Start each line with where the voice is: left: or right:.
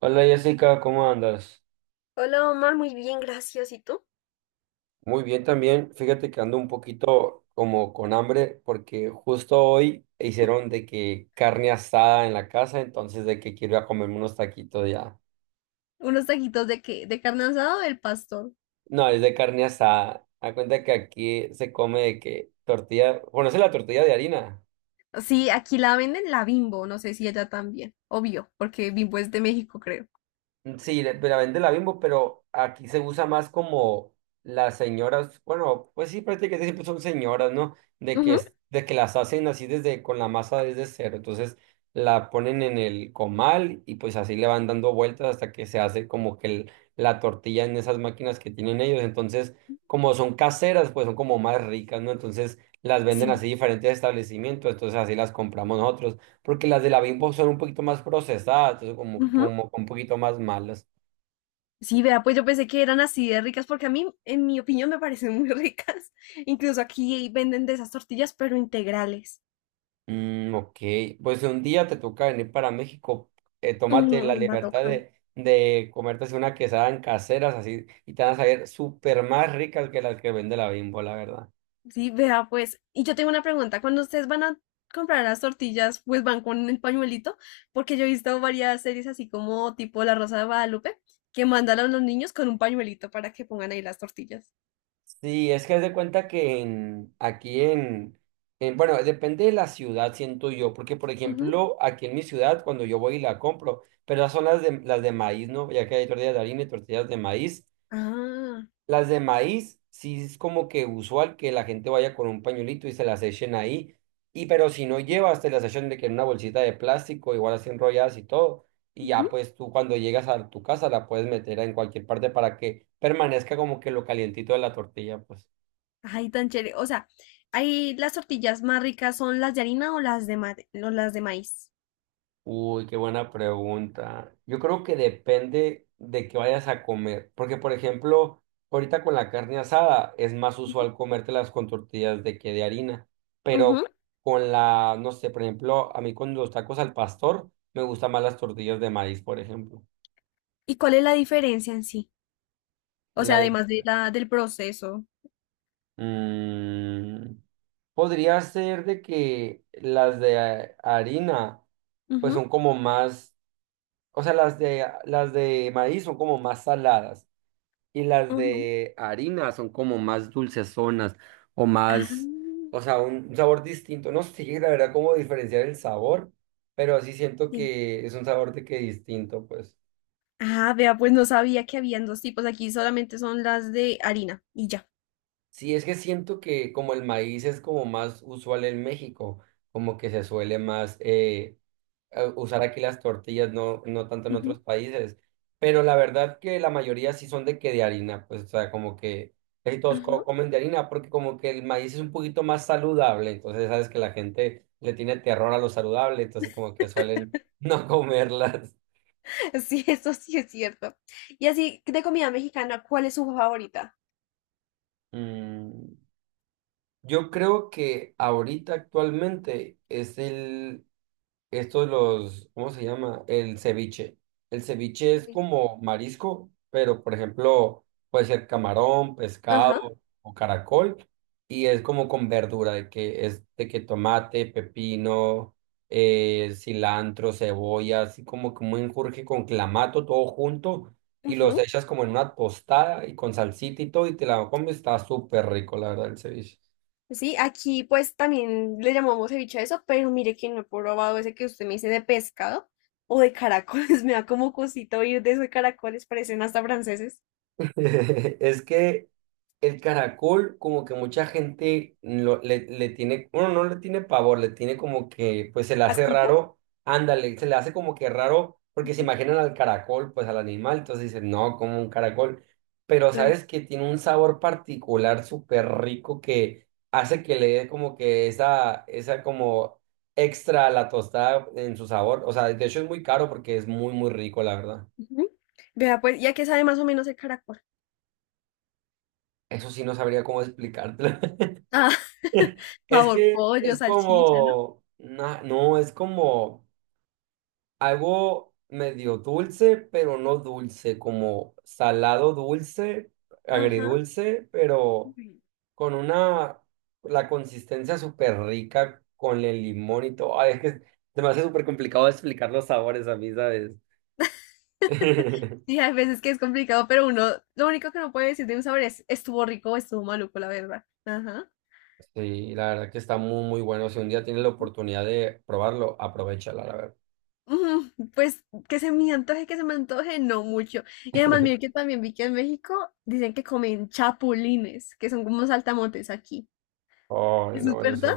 right: Hola Jessica, ¿cómo andas?
left: Hola Omar, muy bien, gracias. ¿Y tú?
right: Muy bien también. Fíjate que ando un poquito como con hambre porque justo hoy hicieron de que carne asada en la casa, entonces de que quiero ir a comerme unos taquitos ya.
left: ¿Unos taquitos de qué? ¿De carne asada o del pastor?
right: No, es de carne asada. A cuenta que aquí se come de que tortilla, ¿conoces la tortilla de harina?
left: Sí, aquí la venden la Bimbo, no sé si allá también. Obvio, porque Bimbo es de México, creo.
right: Mm, sí, la vende la Bimbo, pero aquí se usa más como las señoras, bueno, pues sí, prácticamente siempre son señoras, ¿no? De que,
left: Ujú.
right: de que las hacen así desde, con la masa desde cero. Entonces la ponen en el comal y pues así le van dando vueltas hasta que se hace como que la tortilla en esas máquinas que tienen ellos. Entonces, como son caseras, pues son como más ricas, ¿no? Entonces las venden
left: Sí.
right: así diferentes establecimientos, entonces así las compramos nosotros porque las de la Bimbo son un poquito más procesadas, entonces como,
left: Ujú.
right: como un poquito más malas.
left: Sí, vea, pues yo pensé que eran así de ricas, porque a mí, en mi opinión, me parecen muy ricas. Incluso aquí venden de esas tortillas, pero integrales.
right: Mm, ok, pues un día te toca venir para México, tómate la
left: Mm, va a
right: libertad
left: tocar.
right: de comerte así una quesada en caseras así y te van a salir súper más ricas que las que vende la Bimbo, la verdad.
left: Sí, vea, pues, y yo tengo una pregunta. Cuando ustedes van a comprar las tortillas, pues van con el pañuelito, porque yo he visto varias series así como tipo La Rosa de Guadalupe, que mandan a los niños con un pañuelito para que pongan ahí las tortillas.
right: Sí, es que haz de cuenta que aquí en, bueno, depende de la ciudad, siento yo, porque por
left: Ujú.
right: ejemplo, aquí en mi ciudad, cuando yo voy y la compro, pero las son las de maíz, ¿no? Ya que hay tortillas de harina y tortillas de maíz.
left: Ah,
right: Las de maíz, sí es como que usual que la gente vaya con un pañuelito y se las echen ahí. Y pero si no llevas, te las echan de que en una bolsita de plástico, igual así enrolladas y todo. Y ya
left: ujú.
right: pues tú cuando llegas a tu casa la puedes meter en cualquier parte para que permanezca como que lo calientito de la tortilla, pues.
left: Ay, tan chévere. O sea, ahí las tortillas más ricas son las de harina o o las de maíz.
right: Uy, qué buena pregunta. Yo creo que depende de que vayas a comer, porque por ejemplo, ahorita con la carne asada es más
left: Ujú.
right: usual comértelas con tortillas de que de harina, pero
left: Ujú.
right: con la, no sé, por ejemplo, a mí con los tacos al pastor me gustan más las tortillas de maíz, por ejemplo.
left: ¿Y cuál es la diferencia en sí? O
right: La
left: sea,
right: de-
left: además del proceso.
right: Mm, Podría ser de que las de harina, pues
left: Ujú,
right: son como más, o sea, las de maíz son como más saladas. Y las
left: ujú.
right: de harina son como más dulcezonas o
left: Ah,
right: más, o sea, un sabor distinto. No sé, la verdad, cómo diferenciar el sabor, pero sí siento
left: sí.
right: que es un sabor de que distinto, pues.
left: Ah, vea, pues no sabía que habían dos tipos. Aquí solamente son las de harina y ya.
right: Sí, es que siento que como el maíz es como más usual en México, como que se suele más usar aquí las tortillas, no, no tanto en
left: Ujú,
right: otros países. Pero la verdad que la mayoría sí son de que de harina, pues, o sea, como que casi todos
left: ajá.
right: comen de harina, porque como que el maíz es un poquito más saludable, entonces sabes que la gente le tiene terror a lo saludable, entonces como que suelen no comerlas.
left: Sí, eso sí es cierto. Y así, de comida mexicana, ¿cuál es su favorita?
right: Mm, yo creo que ahorita actualmente es el, Estos los, ¿cómo se llama? El ceviche. El ceviche es
left: Sí.
right: como marisco, pero por ejemplo, puede ser camarón, pescado
left: Ajá.
right: o caracol, y es como con verdura, de que es de que tomate, pepino, cilantro, cebolla, así como un enjurje con clamato, todo junto, y los
left: Ujú.
right: echas como en una tostada y con salsita y todo, y te la comes, está súper rico, la verdad, el ceviche.
left: Sí, aquí pues también le llamamos ceviche a eso, pero mire que no he probado ese que usted me dice de pescado o de caracoles. Me da como cosito oír de esos caracoles, parecen hasta franceses.
right: Es que el caracol, como que mucha gente le tiene, bueno, no le tiene pavor, le tiene como que, pues se le hace
left: ¿Asquito?
right: raro, ándale, se le hace como que raro, porque se
left: Ujú.
right: imaginan al caracol, pues al animal, entonces dicen, no, como un caracol, pero
left: Ay,
right: sabes que tiene un sabor particular súper rico que hace que le dé como que esa como extra a la tostada en su sabor, o sea, de hecho es muy caro porque es muy, muy rico, la verdad.
left: ujú. Vea, pues, ¿ya que sabe más o menos el caracol?
right: Eso sí no sabría cómo explicártelo.
left: Ah,
right: Es
left: sabor
right: que
left: pollo,
right: es
left: salchicha, ¿no?
right: como, no, es como algo medio dulce, pero no dulce, como salado dulce,
left: Ajá.
right: agridulce, pero con una, la consistencia súper rica con el limón y todo. Ay, es que se me hace súper complicado explicar los sabores a mí, ¿sabes?
left: Sí, hay veces que es complicado, pero uno, lo único que no puede decir de un sabor es, estuvo rico o estuvo maluco, la verdad. Ajá.
right: Sí, la verdad que está muy, muy bueno. Si un día tienes la oportunidad de probarlo, aprovechala, la verdad.
left: Ujú. Pues que se me antoje, que se me antoje, no mucho. Y además, mire que también vi que en México dicen que comen chapulines, que son como saltamontes aquí.
right: Ay,
left: ¿Eso es
right: no, eso
left: verdad?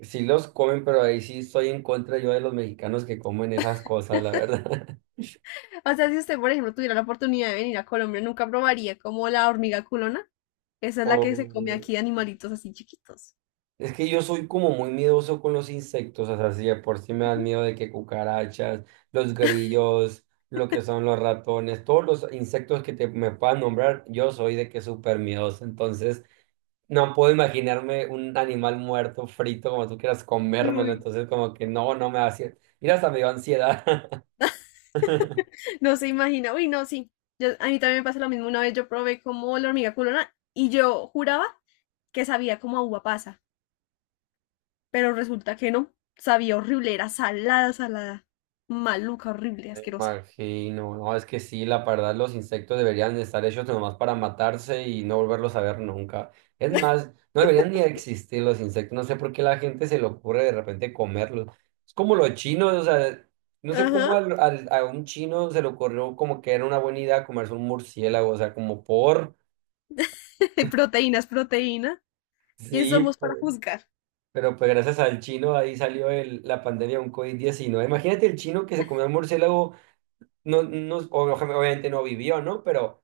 right: sí los comen, pero ahí sí estoy en contra yo de los mexicanos que comen esas cosas, la verdad.
left: O sea, si usted, por ejemplo, tuviera la oportunidad de venir a Colombia, nunca probaría como la hormiga culona. Esa es la que se come
right: O,
left: aquí de animalitos así chiquitos.
right: Es que yo soy como muy miedoso con los insectos, o sea, si de por sí me dan
left: Ujú.
right: miedo de que cucarachas, los grillos, lo que son los ratones, todos los insectos que te, me puedan nombrar, yo soy de que súper miedoso, entonces no puedo imaginarme un animal muerto, frito, como tú quieras comérmelo,
left: Uy.
right: entonces como que no, no me hace, mira, hasta me dio ansiedad.
left: No se imagina. Uy, no, sí. Yo, a mí también me pasa lo mismo. Una vez yo probé como la hormiga culona y yo juraba que sabía como a uva pasa, pero resulta que no. Sabía horrible, era salada, salada. Maluca, horrible, asquerosa.
right: Imagino, no, es que sí, la verdad los insectos deberían de estar hechos nomás para matarse y no volverlos a ver nunca. Es más, no deberían ni existir los insectos, no sé por qué la gente se le ocurre de repente comerlos. Es como los chinos, o sea, no sé cómo
left: Ajá.
right: a un chino se le ocurrió como que era una buena idea comerse un murciélago, o sea, como por,
left: Proteínas, proteína. ¿Quién
right: sí,
left: somos
right: pues,
left: para juzgar?
right: pero pues gracias al chino ahí salió la pandemia de un COVID-19. Imagínate el chino que se comió el murciélago. No, no, obviamente no vivió, ¿no? Pero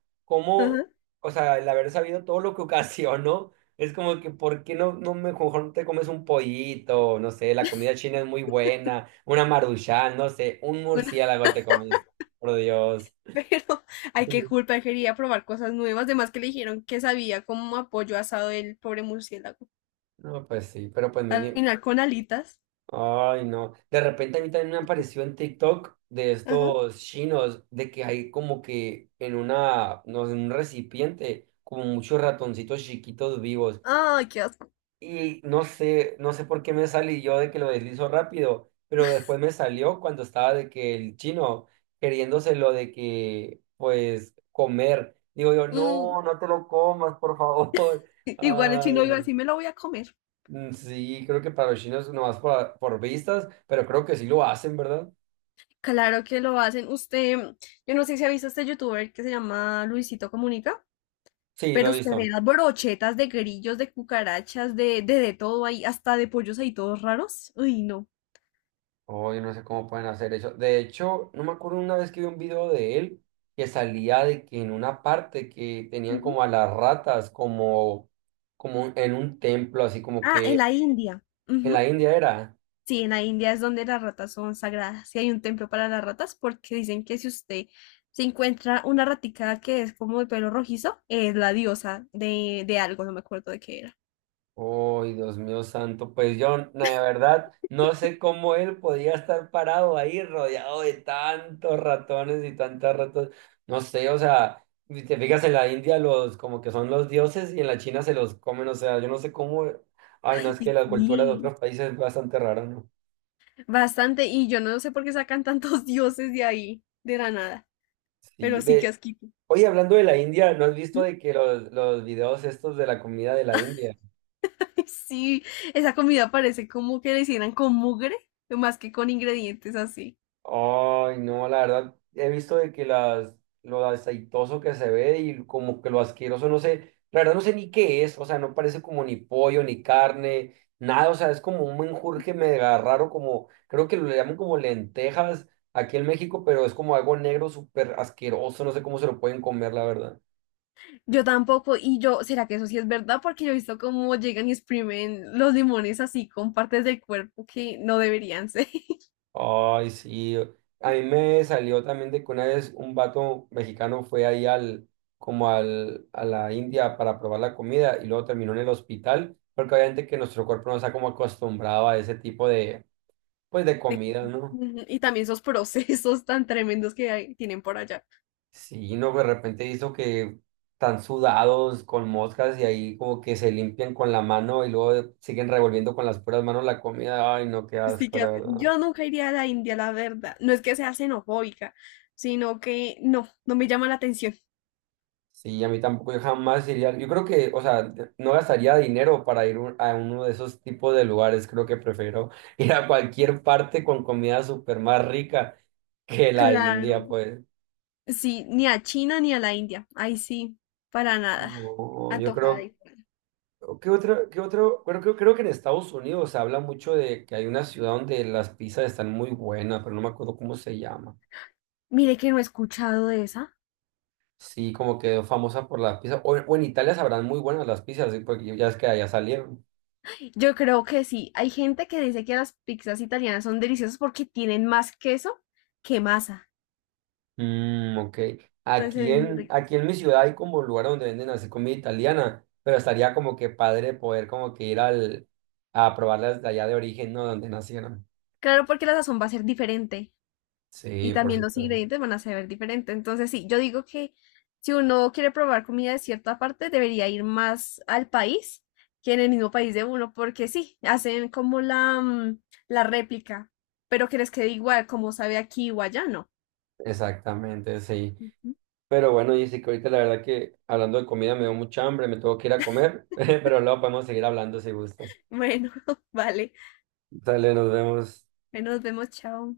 left: Ajá.
right: cómo, o sea, el haber sabido todo lo que ocasionó, es como que, ¿por qué no, mejor no te comes un pollito? No sé, la comida china es muy buena, una maruchan, no sé, un
left: Bueno,
right: murciélago te comes, por Dios.
left: pero hay que
right: Ujú.
left: culpa, él quería probar cosas nuevas. Además que le dijeron que sabía como a pollo asado del pobre murciélago.
right: No, pues sí, pero pues
left: Al
right: mínimo.
left: final con alitas.
right: Ay, no. De repente a mí también me apareció en TikTok de
left: Ajá.
right: estos chinos, de que hay como que en una, no sé, en un recipiente, como muchos ratoncitos chiquitos vivos.
left: Ay, qué asco.
right: Y no sé, no sé por qué me salí yo de que lo deslizo rápido, pero después me salió cuando estaba de que el chino queriéndose lo de que, pues, comer. Digo yo,
left: Mm.
right: no, no te lo comas, por favor.
left: Igual el chino
right: Ay,
left: iba a
right: no.
left: decir, me lo voy a comer.
right: Mm, sí, creo que para los chinos nomás por vistas, pero creo que sí lo hacen, ¿verdad?
left: Claro que lo hacen. Usted, yo no sé si ha visto este youtuber que se llama Luisito Comunica,
right: Sí, lo
left: pero
right: he
left: usted ve
right: visto.
left: las brochetas de grillos, de cucarachas, de todo ahí, hasta de pollos ahí todos raros. Uy, no.
right: Hoy no sé cómo pueden hacer eso. De hecho, no me acuerdo una vez que vi un video de él que salía de que en una parte que tenían
left: Ujú.
right: como a las ratas como, como en un templo, así como
left: Ah, en
right: que
left: la India.
right: en
left: Ujú.
right: la India era.
left: Sí, en la India es donde las ratas son sagradas. Y hay un templo para las ratas porque dicen que si usted se encuentra una ratica que es como de pelo rojizo, es la diosa de algo, no me acuerdo de qué era.
right: Uy, Dios mío santo, pues yo, la verdad, no sé cómo él podía estar parado ahí rodeado de tantos ratones y tantas ratas, no sé, o sea, si te fijas en la India los como que son los dioses y en la China se los comen, o sea, yo no sé cómo, ay, no, es que
left: Y
right: la cultura de
left: sí.
right: otros países es bastante rara, ¿no?
left: Bastante, y yo no sé por qué sacan tantos dioses de ahí, de la nada, pero
right: Sí,
left: sí que asquito.
right: oye, hablando de la India, ¿no has visto
left: ¿Mm?
right: de que los videos estos de la comida de la India?
left: Sí, esa comida parece como que la hicieran con mugre, más que con ingredientes así.
right: Ay, no, la verdad, he visto de que lo aceitoso que se ve y como que lo asqueroso, no sé, la verdad no sé ni qué es, o sea, no parece como ni pollo, ni carne, nada, o sea, es como un menjurje mega raro, como, creo que lo llaman como lentejas aquí en México, pero es como algo negro súper asqueroso, no sé cómo se lo pueden comer, la verdad.
left: Yo tampoco, y yo, ¿será que eso sí es verdad? Porque yo he visto cómo llegan y exprimen los limones así con partes del cuerpo que no deberían ser.
right: Ay, sí. A
left: Mm.
right: mí me salió también de que una vez un vato mexicano fue ahí como a la India para probar la comida y luego terminó en el hospital, porque obviamente que nuestro cuerpo no está como acostumbrado a ese tipo de, pues, de
left: de-
right: comida, ¿no?
left: Ujú, y también esos procesos tan tremendos que tienen por allá.
right: Sí, no, de repente hizo que están sudados con moscas y ahí como que se limpian con la mano y luego siguen revolviendo con las puras manos la comida. Ay, no, qué
left: Pues sí
right: asco,
left: que
right: la verdad.
left: yo nunca iría a la India, la verdad. No es que sea xenofóbica, sino que no me llama la atención.
right: Sí, a mí tampoco, yo jamás iría. Yo creo que, o sea, no gastaría dinero para ir a uno de esos tipos de lugares. Creo que prefiero ir a cualquier parte con comida súper más rica que la India,
left: Claro.
right: pues.
left: Sí, ni a China ni a la India. Ahí sí, para nada.
right: No, yo
left: Antojada.
right: creo, ¿qué otro, qué otro? Creo que en Estados Unidos se habla mucho de que hay una ciudad donde las pizzas están muy buenas, pero no me acuerdo cómo se llama.
left: Mire que no he escuchado de esa.
right: Sí, como que famosa por las pizzas. O en Italia sabrán muy buenas las pizzas, sí, porque ya es que allá salieron.
left: Yo creo que sí. Hay gente que dice que las pizzas italianas son deliciosas porque tienen más queso que masa.
right: Mm, ok.
left: Entonces se
right: Aquí
left: ven muy
right: en, aquí
left: ricas.
right: en mi ciudad hay como lugar donde venden así comida italiana, pero estaría como que padre poder como que ir a probarlas de allá de origen, ¿no? Donde nacieron.
left: Claro, porque la sazón va a ser diferente y
right: Sí, por
left: también los
right: supuesto.
left: ingredientes van a ser diferentes. Entonces sí, yo digo que si uno quiere probar comida de cierta parte, debería ir más al país que en el mismo país de uno, porque sí, hacen como la, la réplica, pero que les quede igual como sabe aquí o allá, no.
right: Exactamente, sí.
left: Ujú.
right: Pero bueno, dice que ahorita la verdad que hablando de comida me dio mucha hambre, me tengo que ir a comer, pero luego podemos seguir hablando si gustas.
left: Bueno, vale.
right: Dale, nos vemos.
left: Ahí nos vemos, chao.